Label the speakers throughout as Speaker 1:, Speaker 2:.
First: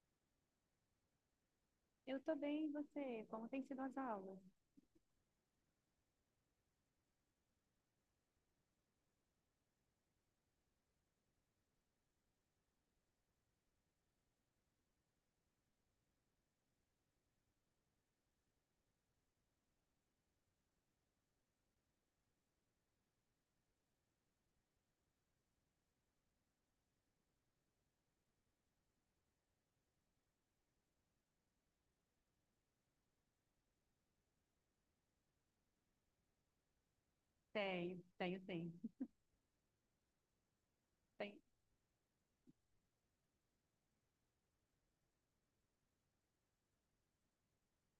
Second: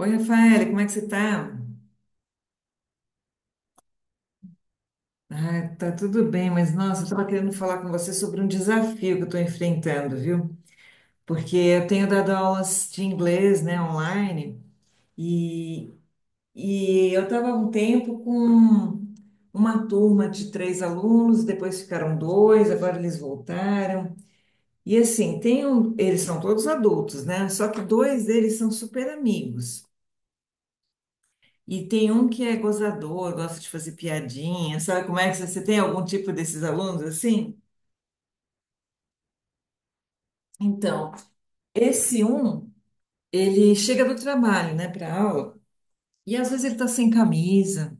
Speaker 1: Oi, Rafaela, como é que você tá?
Speaker 2: Eu tô bem, e você? Como tem sido as aulas?
Speaker 1: Ah, tá tudo bem, mas nossa, eu estava querendo falar com você sobre um desafio que eu estou enfrentando, viu? Porque eu tenho dado aulas de inglês, né, online, e, e eu estava um tempo com uma turma de três alunos, depois ficaram dois, agora eles voltaram. E assim, tem um, eles são todos adultos, né? Só que dois deles são super amigos. E tem um que é gozador, gosta de fazer piadinha, sabe como é que você tem algum tipo desses alunos assim?
Speaker 2: Tenho, tenho, tenho.
Speaker 1: Então,
Speaker 2: Tenho.
Speaker 1: esse um, ele chega do trabalho, né, para aula, e às vezes ele tá sem camisa,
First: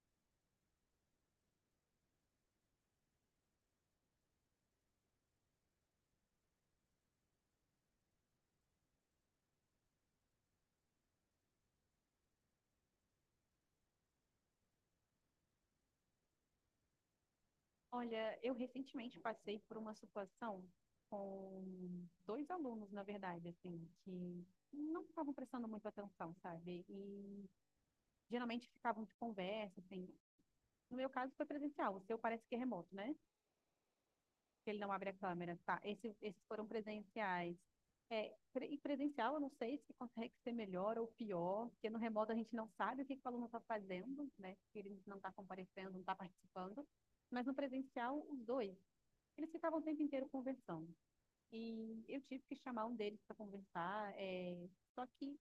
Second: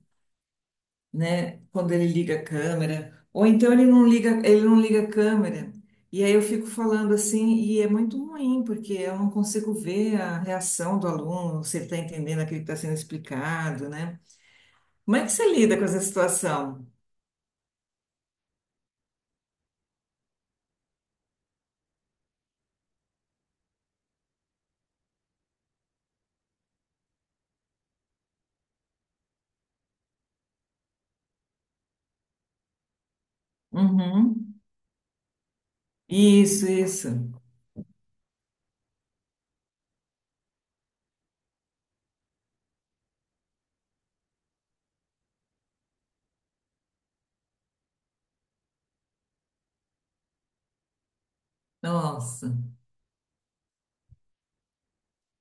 Speaker 1: né, quando ele liga a câmera, ou então ele não liga a câmera. E aí eu fico falando assim, e é muito ruim, porque eu não consigo ver a reação do aluno, se ele está entendendo aquilo que está sendo explicado, né? Como é que você lida com essa situação?
Speaker 2: Olha, eu recentemente passei por uma situação com dois alunos, na verdade, assim, que não estavam prestando muito atenção, sabe? E geralmente ficavam de conversa, assim. No meu caso foi presencial, o seu parece que é remoto, né?
Speaker 1: Uhum.
Speaker 2: que ele não abre a câmera, tá? Esses foram
Speaker 1: Isso, isso.
Speaker 2: presenciais. É, e presencial, eu não sei se consegue ser melhor ou pior, porque no remoto a gente não sabe o que, que o aluno está fazendo, né? Se ele não está comparecendo, não está participando. Mas no presencial, os dois, eles ficavam o tempo inteiro conversando. E eu tive
Speaker 1: Nossa.
Speaker 2: que chamar um deles para conversar, só que,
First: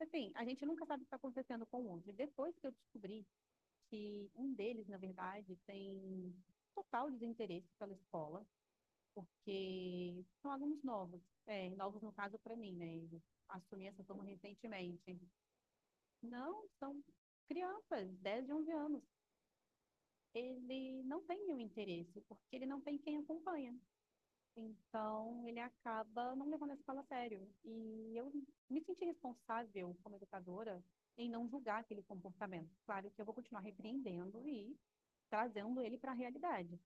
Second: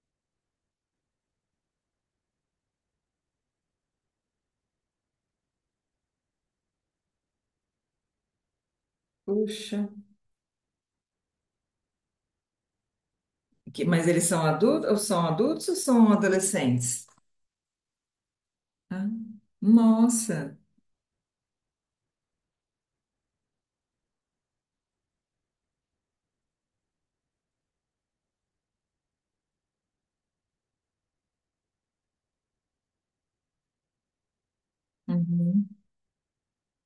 Speaker 2: assim, a gente nunca sabe o que está acontecendo com o outro. E depois que eu descobri que um deles, na verdade, tem total desinteresse pela escola,
Speaker 1: Puxa.
Speaker 2: porque são alunos novos, novos no caso para mim, né? Eu
Speaker 1: Que-
Speaker 2: assumi essa
Speaker 1: mas eles
Speaker 2: turma
Speaker 1: são adultos, ou
Speaker 2: recentemente.
Speaker 1: são adultos ou são
Speaker 2: Não, são
Speaker 1: adolescentes?
Speaker 2: crianças, 10 e 11 anos.
Speaker 1: Ah, nossa.
Speaker 2: Ele não tem nenhum interesse, porque ele não tem quem acompanha. Então, ele acaba não levando a escola a sério. E eu me senti responsável como educadora em não julgar aquele comportamento. Claro que eu vou continuar repreendendo e
Speaker 1: Uhum,
Speaker 2: trazendo ele para a realidade.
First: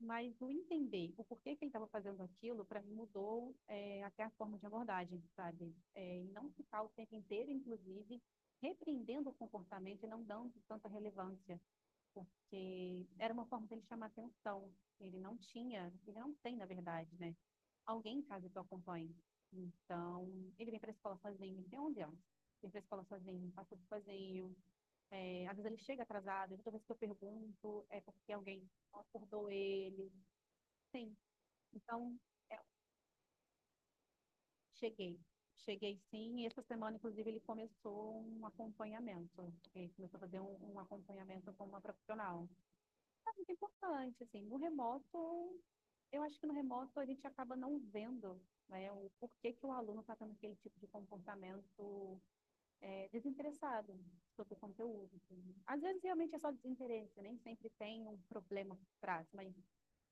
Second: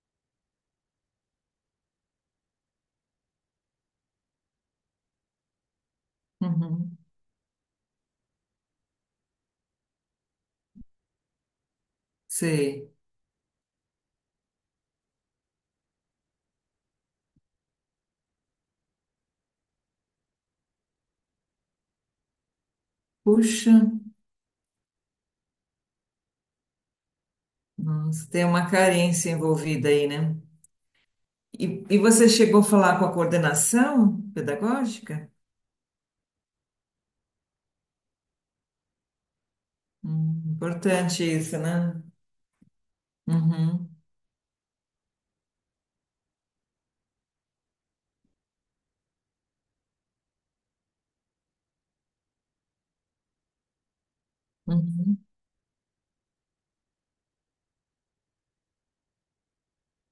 Speaker 2: Mas o entender o porquê que ele estava fazendo aquilo, para mim mudou até a forma de abordagem, sabe? É, e não ficar o
Speaker 1: uhum.
Speaker 2: tempo inteiro, inclusive, repreendendo o comportamento e não dando tanta relevância,
Speaker 1: Sei.
Speaker 2: porque era uma forma dele chamar atenção. Ele não tinha, ele não tem, na verdade, né? Alguém em casa que o acompanhe. Então, ele vem para a escola sozinho, ele tem 11 anos. Vem para a escola sozinho,
Speaker 1: Puxa,
Speaker 2: passa tudo sozinho. É, às vezes ele chega atrasado, toda vez que eu pergunto é
Speaker 1: nossa,
Speaker 2: porque
Speaker 1: tem
Speaker 2: alguém
Speaker 1: uma carência
Speaker 2: acordou
Speaker 1: envolvida aí,
Speaker 2: ele.
Speaker 1: né?
Speaker 2: Sim,
Speaker 1: E
Speaker 2: então,
Speaker 1: você
Speaker 2: é,
Speaker 1: chegou a falar com a coordenação
Speaker 2: cheguei.
Speaker 1: pedagógica?
Speaker 2: Cheguei sim, e essa semana, inclusive, ele começou um acompanhamento. Ele começou a fazer um
Speaker 1: Importante
Speaker 2: acompanhamento
Speaker 1: isso,
Speaker 2: com uma
Speaker 1: né?
Speaker 2: profissional. É muito
Speaker 1: Uhum,
Speaker 2: importante, assim. No remoto, eu acho que no remoto a gente acaba não vendo, né, o porquê que o aluno está tendo aquele tipo de comportamento desinteressado sobre o conteúdo,
Speaker 1: uhum.
Speaker 2: assim. Às vezes, realmente é só desinteresse, nem sempre tem um problema por trás, mas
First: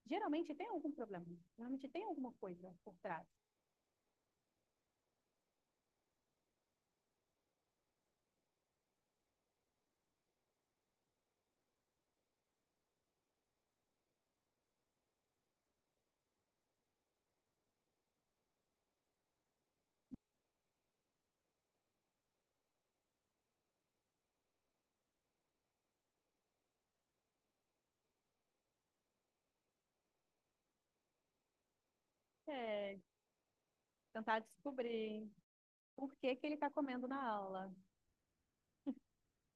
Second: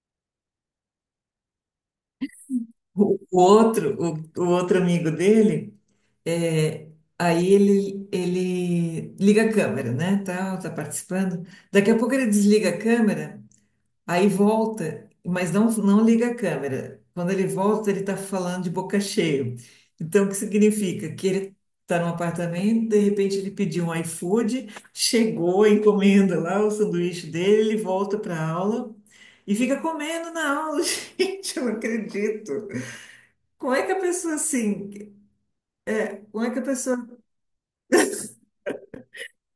Speaker 2: geralmente tem algum problema, geralmente tem alguma coisa por
Speaker 1: O
Speaker 2: trás.
Speaker 1: o outro, o outro amigo dele, é, aí ele liga a câmera, né? Tal, tá participando. Daqui a pouco ele desliga a câmera, aí volta, mas não, não liga a câmera. Quando ele volta, ele tá falando de boca cheia. Então, o que significa? Que ele tá num apartamento, de repente ele pediu um iFood, chegou, encomenda lá o sanduíche dele, ele volta pra aula e fica comendo na aula. Gente, eu não acredito.
Speaker 2: É,
Speaker 1: Como é que a pessoa
Speaker 2: tentar
Speaker 1: assim,
Speaker 2: descobrir por que
Speaker 1: como
Speaker 2: que
Speaker 1: é
Speaker 2: ele
Speaker 1: que a
Speaker 2: tá
Speaker 1: pessoa,
Speaker 2: comendo na aula.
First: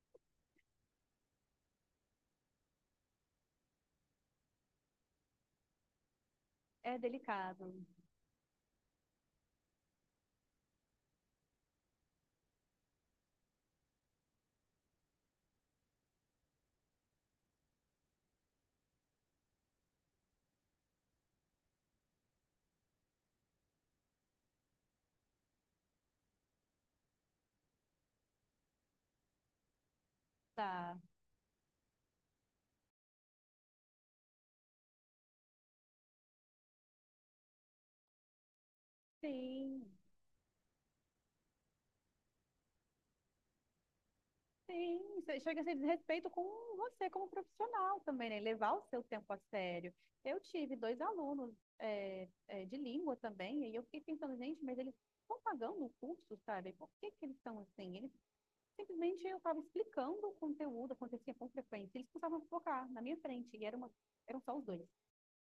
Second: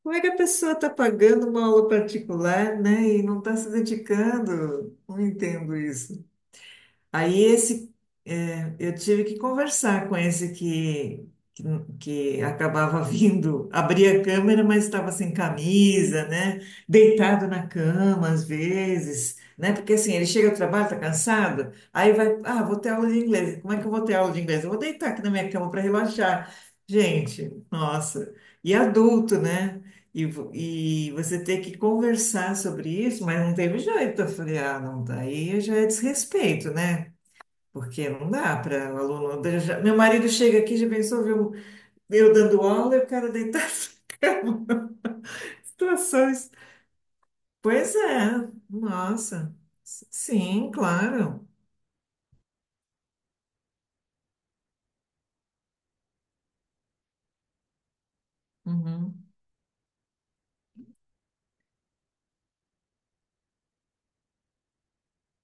Speaker 1: como é que a pessoa está pagando uma aula particular, né, e não está se dedicando? Não entendo isso.
Speaker 2: É
Speaker 1: Aí
Speaker 2: delicado,
Speaker 1: esse, é, eu tive que conversar com esse que, que acabava vindo, abria a câmera, mas estava sem camisa, né? Deitado na cama às vezes, né? Porque assim, ele chega do trabalho, tá cansado, aí vai, ah, vou ter aula de inglês. Como é que eu vou ter aula de inglês? Eu vou deitar aqui na minha cama para relaxar. Gente, nossa. E adulto, né? E,
Speaker 2: tá?
Speaker 1: e você ter que conversar sobre isso, mas não teve jeito. Eu falei, ah, não, daí já é desrespeito, né? Porque não dá para o aluno.
Speaker 2: Sim,
Speaker 1: Meu marido chega aqui, já pensou, viu? Eu dando aula e o cara deitado na cama.
Speaker 2: sim. Isso chega a ser desrespeito com
Speaker 1: Situações.
Speaker 2: você como
Speaker 1: Pois
Speaker 2: profissional também,
Speaker 1: é,
Speaker 2: né? Levar o seu tempo a
Speaker 1: nossa.
Speaker 2: sério. Eu
Speaker 1: Sim,
Speaker 2: tive dois
Speaker 1: claro.
Speaker 2: alunos de língua também, e eu fiquei pensando, gente, mas eles estão pagando o curso, sabe? Por que que eles estão assim? Eles simplesmente
Speaker 1: Uhum,
Speaker 2: eu estava explicando o conteúdo, acontecia com frequência, eles começavam a focar na minha frente, e era uma, eram só os dois.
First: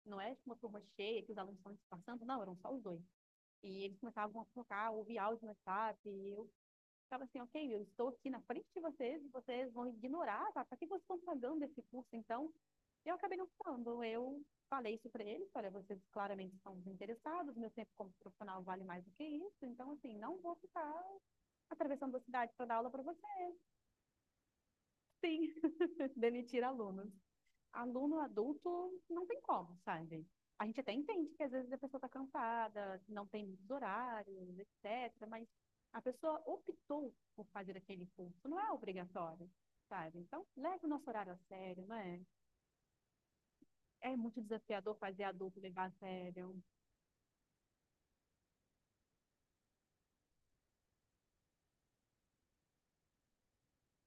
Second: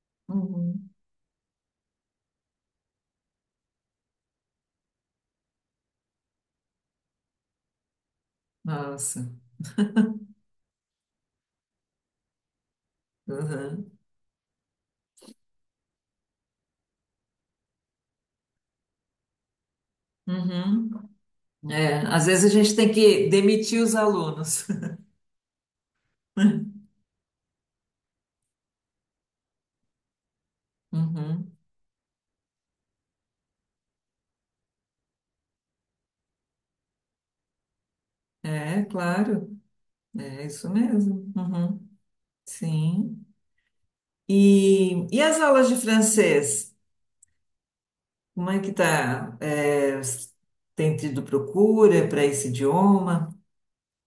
Speaker 2: Não é uma turma
Speaker 1: uhum.
Speaker 2: cheia que os alunos estão disfarçando, não, eram só os dois. E eles começavam a focar, ouvir áudio no WhatsApp, e eu ficava assim, ok, eu estou aqui na frente de
Speaker 1: Nossa.
Speaker 2: vocês, e vocês vão ignorar, tá? Pra que vocês estão pagando esse curso, então? Eu acabei não
Speaker 1: Uhum,
Speaker 2: falando, eu falei isso para eles, olha, vocês claramente estão desinteressados, meu tempo como profissional vale mais do que isso, então, assim, não vou
Speaker 1: uhum.
Speaker 2: ficar
Speaker 1: É,
Speaker 2: atravessando a
Speaker 1: às vezes
Speaker 2: cidade
Speaker 1: a
Speaker 2: para dar
Speaker 1: gente
Speaker 2: aula
Speaker 1: tem
Speaker 2: para
Speaker 1: que
Speaker 2: vocês,
Speaker 1: demitir os alunos.
Speaker 2: sim, demitir alunos. Aluno adulto não tem como, sabe? A gente até entende que às
Speaker 1: Uhum.
Speaker 2: vezes a pessoa está cansada, não tem muitos horários, etc. Mas a pessoa optou por fazer aquele curso, não é
Speaker 1: É,
Speaker 2: obrigatório,
Speaker 1: claro.
Speaker 2: sabe? Então,
Speaker 1: É isso
Speaker 2: leve o nosso
Speaker 1: mesmo.
Speaker 2: horário a sério,
Speaker 1: Uhum.
Speaker 2: não é?
Speaker 1: Sim.
Speaker 2: É muito desafiador
Speaker 1: E,
Speaker 2: fazer
Speaker 1: e as
Speaker 2: adulto
Speaker 1: aulas de
Speaker 2: levar a sério.
Speaker 1: francês? Como é que tá? É, tem tido procura para esse idioma?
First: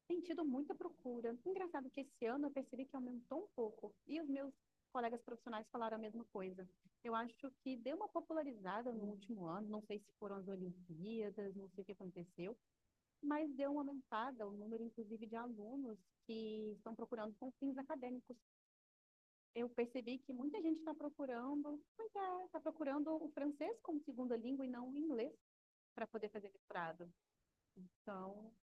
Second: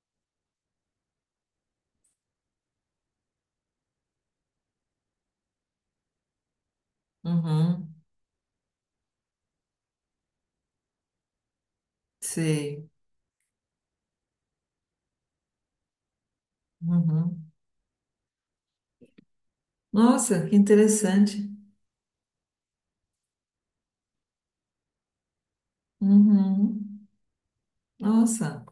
Speaker 2: Tem tido muita procura. Engraçado que esse ano eu percebi que aumentou um pouco. E os meus colegas profissionais falaram a mesma coisa. Eu acho que deu
Speaker 1: Uhum,
Speaker 2: uma popularizada no último ano, não sei se foram as Olimpíadas, não sei o que aconteceu,
Speaker 1: sei.
Speaker 2: mas deu uma aumentada o número, inclusive, de alunos que estão procurando
Speaker 1: Uhum.
Speaker 2: com fins acadêmicos. Eu percebi que
Speaker 1: Nossa, que
Speaker 2: muita gente
Speaker 1: interessante.
Speaker 2: está procurando o francês como segunda língua e não o inglês para poder fazer
Speaker 1: Uhum.
Speaker 2: mestrado. Então,
Speaker 1: Nossa.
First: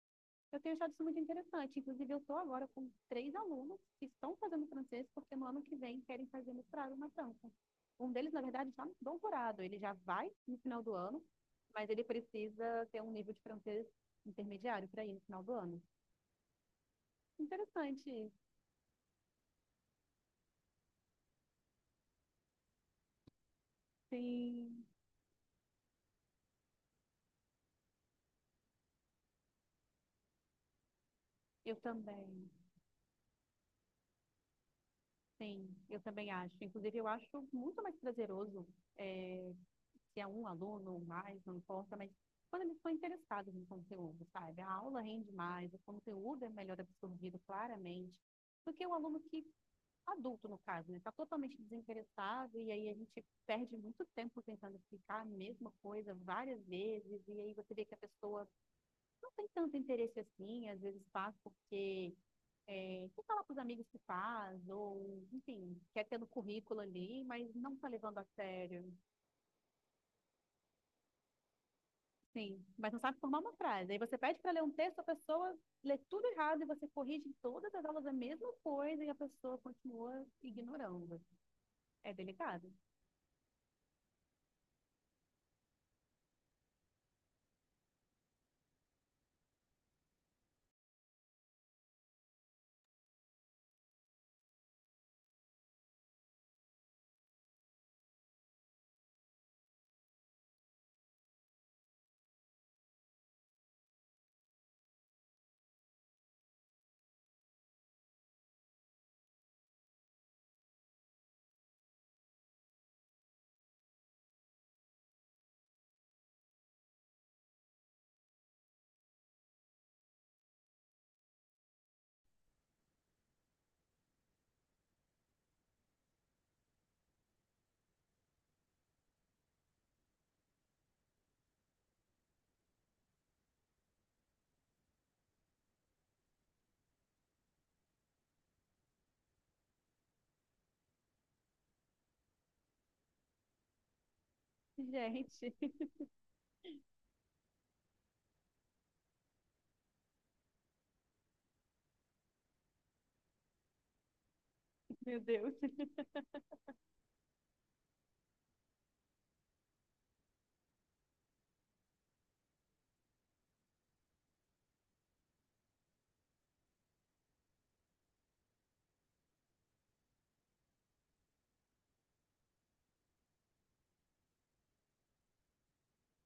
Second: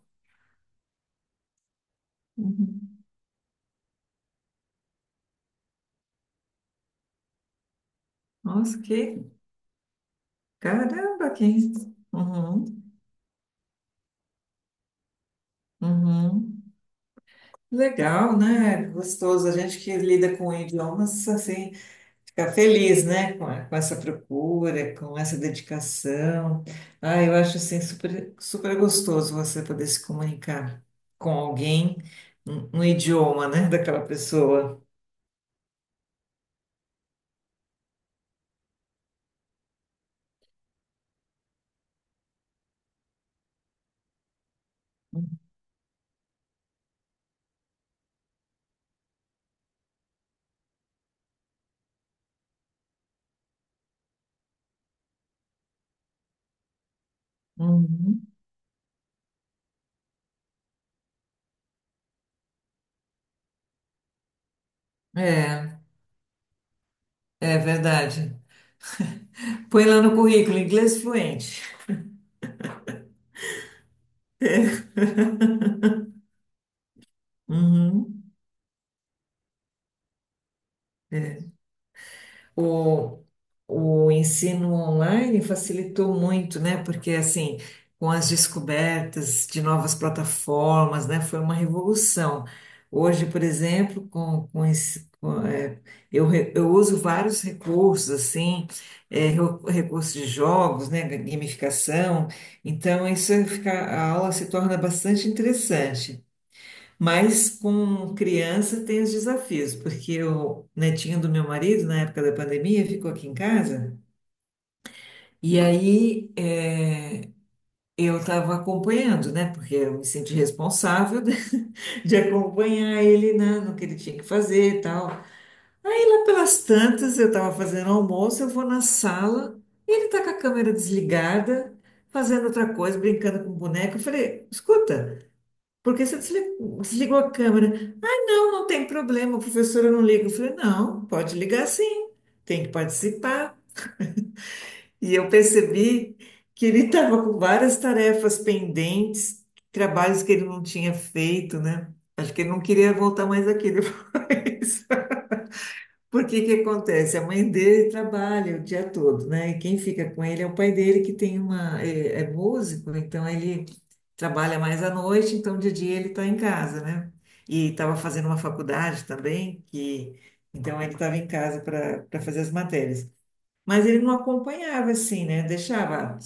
Speaker 2: eu tenho achado isso muito interessante. Inclusive, eu estou agora com
Speaker 1: Uhum.
Speaker 2: três alunos que estão fazendo francês porque no ano que vem querem fazer mestrado na França. Um deles, na verdade,
Speaker 1: Nossa,
Speaker 2: está no
Speaker 1: que
Speaker 2: doutorado. Ele já vai no final do ano,
Speaker 1: caramba, que
Speaker 2: mas ele
Speaker 1: Uhum.
Speaker 2: precisa ter um nível de francês intermediário para ir no final do ano.
Speaker 1: Uhum.
Speaker 2: Interessante.
Speaker 1: Legal, né? Gostoso. A gente que lida com idiomas assim. Ficar feliz, né, com, com essa
Speaker 2: Sim,
Speaker 1: procura, com essa dedicação. Ah, eu acho assim super, super gostoso você poder se comunicar com
Speaker 2: eu
Speaker 1: alguém
Speaker 2: também.
Speaker 1: no idioma, né, daquela pessoa.
Speaker 2: Sim, eu também acho. Inclusive, eu acho muito mais prazeroso, é se é um aluno ou mais, não importa, mas quando eles estão interessados no conteúdo, sabe? A aula rende mais, o conteúdo é melhor absorvido claramente, do que o aluno que, adulto no caso, né? Está totalmente desinteressado e aí a gente perde muito tempo tentando explicar a mesma coisa várias vezes e aí você vê que a
Speaker 1: Uhum.
Speaker 2: pessoa não tem tanto interesse assim, às vezes faz porque que falar para os amigos que faz, ou,
Speaker 1: É,
Speaker 2: enfim, quer ter no currículo ali, mas
Speaker 1: é
Speaker 2: não tá levando a
Speaker 1: verdade.
Speaker 2: sério.
Speaker 1: Põe lá no currículo, inglês fluente.
Speaker 2: Sim, mas não sabe formar uma frase. Aí você pede para ler um texto, a pessoa lê tudo errado e você corrige em todas as aulas a
Speaker 1: Uhum.
Speaker 2: mesma coisa e a pessoa continua ignorando. É delicado.
Speaker 1: O, o ensino online facilitou muito, né? Porque, assim, com as descobertas de novas plataformas, né? Foi uma revolução. Hoje, por exemplo, com esse, com, é, eu, eu uso vários recursos, assim, é, recursos de jogos, né? Gamificação. Então, isso fica, a aula se torna bastante interessante. Mas com criança tem os desafios, porque o netinho do meu marido, na época da pandemia, ficou aqui em casa. E aí eu estava acompanhando, né? Porque eu me senti responsável de, acompanhar ele na, no que ele tinha que fazer e tal. Aí lá pelas tantas, eu estava fazendo almoço, eu vou na sala, e ele está com a câmera desligada, fazendo outra coisa, brincando com o boneco. Eu falei, escuta, por que você desligou a câmera? Não, não tem problema, professora eu não liga. Eu falei, não, pode ligar sim, tem que participar. E eu
Speaker 2: Gente,
Speaker 1: percebi que ele estava com várias tarefas pendentes, trabalhos que ele não tinha feito, né? Acho que ele não queria voltar mais aqui depois.
Speaker 2: meu Deus.
Speaker 1: Porque que acontece? A mãe dele trabalha o dia todo, né? E quem fica com ele é o pai dele, que tem uma, é, é músico, então ele trabalha mais à noite, então de dia ele está em casa, né? E estava fazendo uma faculdade também, que então ele estava em casa para fazer as matérias. Mas ele não acompanhava assim, né? Deixava.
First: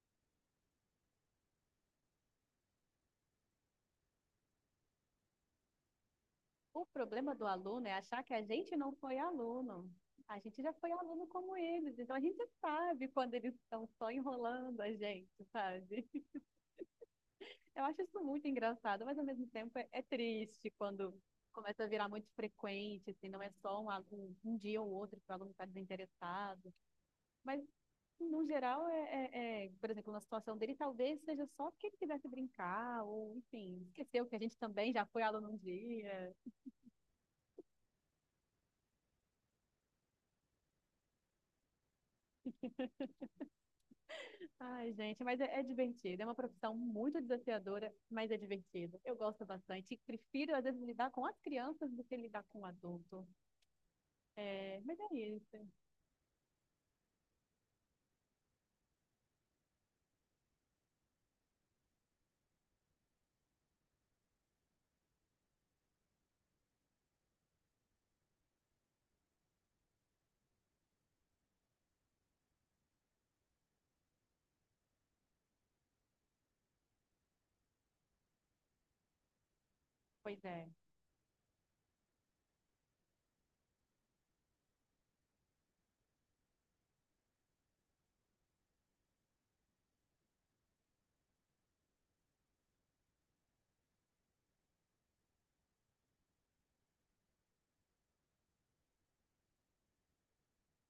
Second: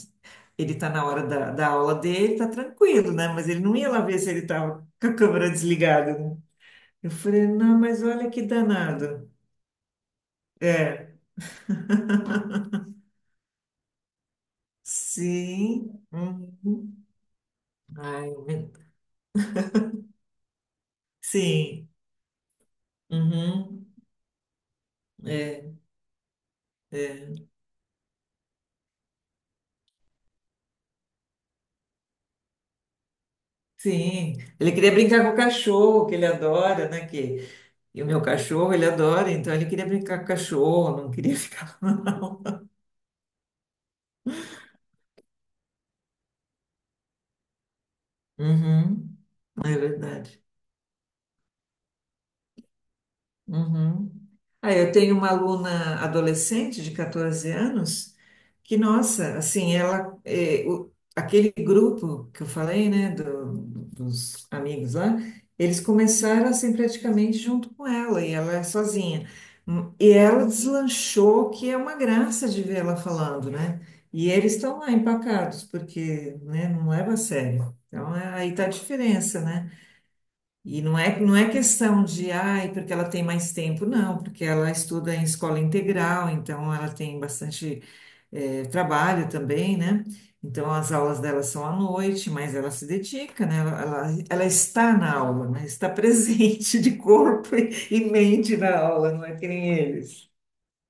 Speaker 1: Ele está na hora da aula dele, tá tranquilo, né? Mas ele não ia lá ver se ele estava com a câmera desligada, né?
Speaker 2: O
Speaker 1: Eu
Speaker 2: problema do
Speaker 1: falei, não,
Speaker 2: aluno é
Speaker 1: mas
Speaker 2: achar
Speaker 1: olha
Speaker 2: que a
Speaker 1: que
Speaker 2: gente não foi
Speaker 1: danado.
Speaker 2: aluno. A gente já foi
Speaker 1: É.
Speaker 2: aluno como eles, então a gente sabe quando eles estão só enrolando a gente,
Speaker 1: Sim.
Speaker 2: sabe?
Speaker 1: Uhum.
Speaker 2: Eu acho isso
Speaker 1: Ai,
Speaker 2: muito engraçado, mas ao mesmo tempo é triste quando começa a
Speaker 1: sim.
Speaker 2: virar muito frequente, assim, não é só
Speaker 1: Uhum.
Speaker 2: um dia ou outro que o aluno está
Speaker 1: É,
Speaker 2: desinteressado.
Speaker 1: é.
Speaker 2: Mas, no geral, por exemplo, na situação dele, talvez seja só que ele quisesse brincar, ou, enfim, esqueceu que
Speaker 1: Sim.
Speaker 2: a gente
Speaker 1: Ele queria
Speaker 2: também já foi
Speaker 1: brincar com o
Speaker 2: aluno um
Speaker 1: cachorro, que ele
Speaker 2: dia.
Speaker 1: adora, né? Que... E o meu cachorro, ele adora, então ele queria brincar com o cachorro, não queria ficar, não.
Speaker 2: Ai, gente, mas é divertido. É uma profissão muito desafiadora, mas é divertido. Eu
Speaker 1: Uhum.
Speaker 2: gosto
Speaker 1: É
Speaker 2: bastante. E
Speaker 1: verdade.
Speaker 2: prefiro, às vezes, lidar com as crianças do que lidar com o adulto.
Speaker 1: Uhum. Ah,
Speaker 2: É,
Speaker 1: eu
Speaker 2: mas é
Speaker 1: tenho uma
Speaker 2: isso.
Speaker 1: aluna adolescente de 14 anos que, nossa, assim, ela, eh, aquele grupo que eu falei, né, dos amigos lá, eles começaram assim praticamente junto com ela e ela é sozinha. E ela deslanchou, que é uma graça de ver ela falando, né? E eles estão lá empacados, porque, né, não leva a sério. Então, aí tá a diferença, né?
Speaker 2: Pois é.
Speaker 1: E não é, não é questão de, ai, porque ela tem mais tempo, não, porque ela estuda em escola integral, então ela tem bastante trabalho também, né? Então as aulas dela são à noite, mas ela se dedica, né? Ela está na aula, né? Está presente de corpo e mente na aula, não é que nem eles.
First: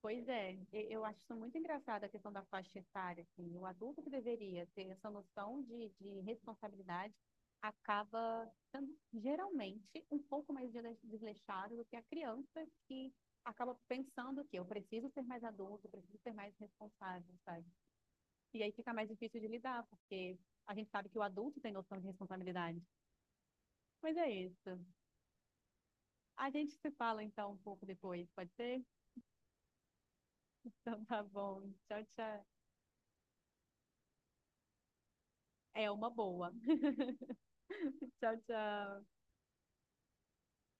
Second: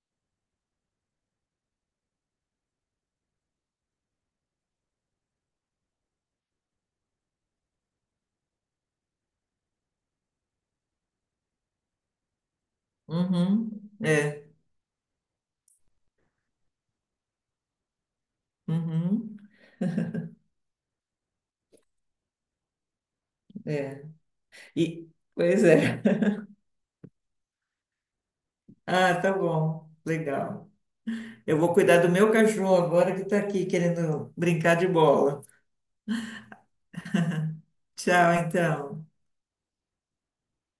Speaker 2: Pois é, eu acho isso muito engraçado a questão da faixa etária, assim, o adulto que deveria ter essa noção de responsabilidade acaba sendo geralmente um pouco mais desleixado do que a criança que
Speaker 1: Uhum,
Speaker 2: acaba pensando
Speaker 1: é,
Speaker 2: que eu preciso ser mais adulto, eu preciso ser mais responsável, sabe? E aí fica mais
Speaker 1: uhum,
Speaker 2: difícil de lidar, porque a gente sabe que o adulto tem noção de responsabilidade.
Speaker 1: é.
Speaker 2: Mas é isso.
Speaker 1: E, pois é.
Speaker 2: A gente se fala então um pouco depois, pode ser?
Speaker 1: Ah, tá bom, legal.
Speaker 2: Então tá
Speaker 1: Eu
Speaker 2: bom.
Speaker 1: vou cuidar
Speaker 2: Tchau,
Speaker 1: do meu
Speaker 2: tchau.
Speaker 1: cachorro agora que está aqui querendo brincar de bola.
Speaker 2: É uma boa.
Speaker 1: Tchau,
Speaker 2: Tchau,
Speaker 1: então.
Speaker 2: tchau.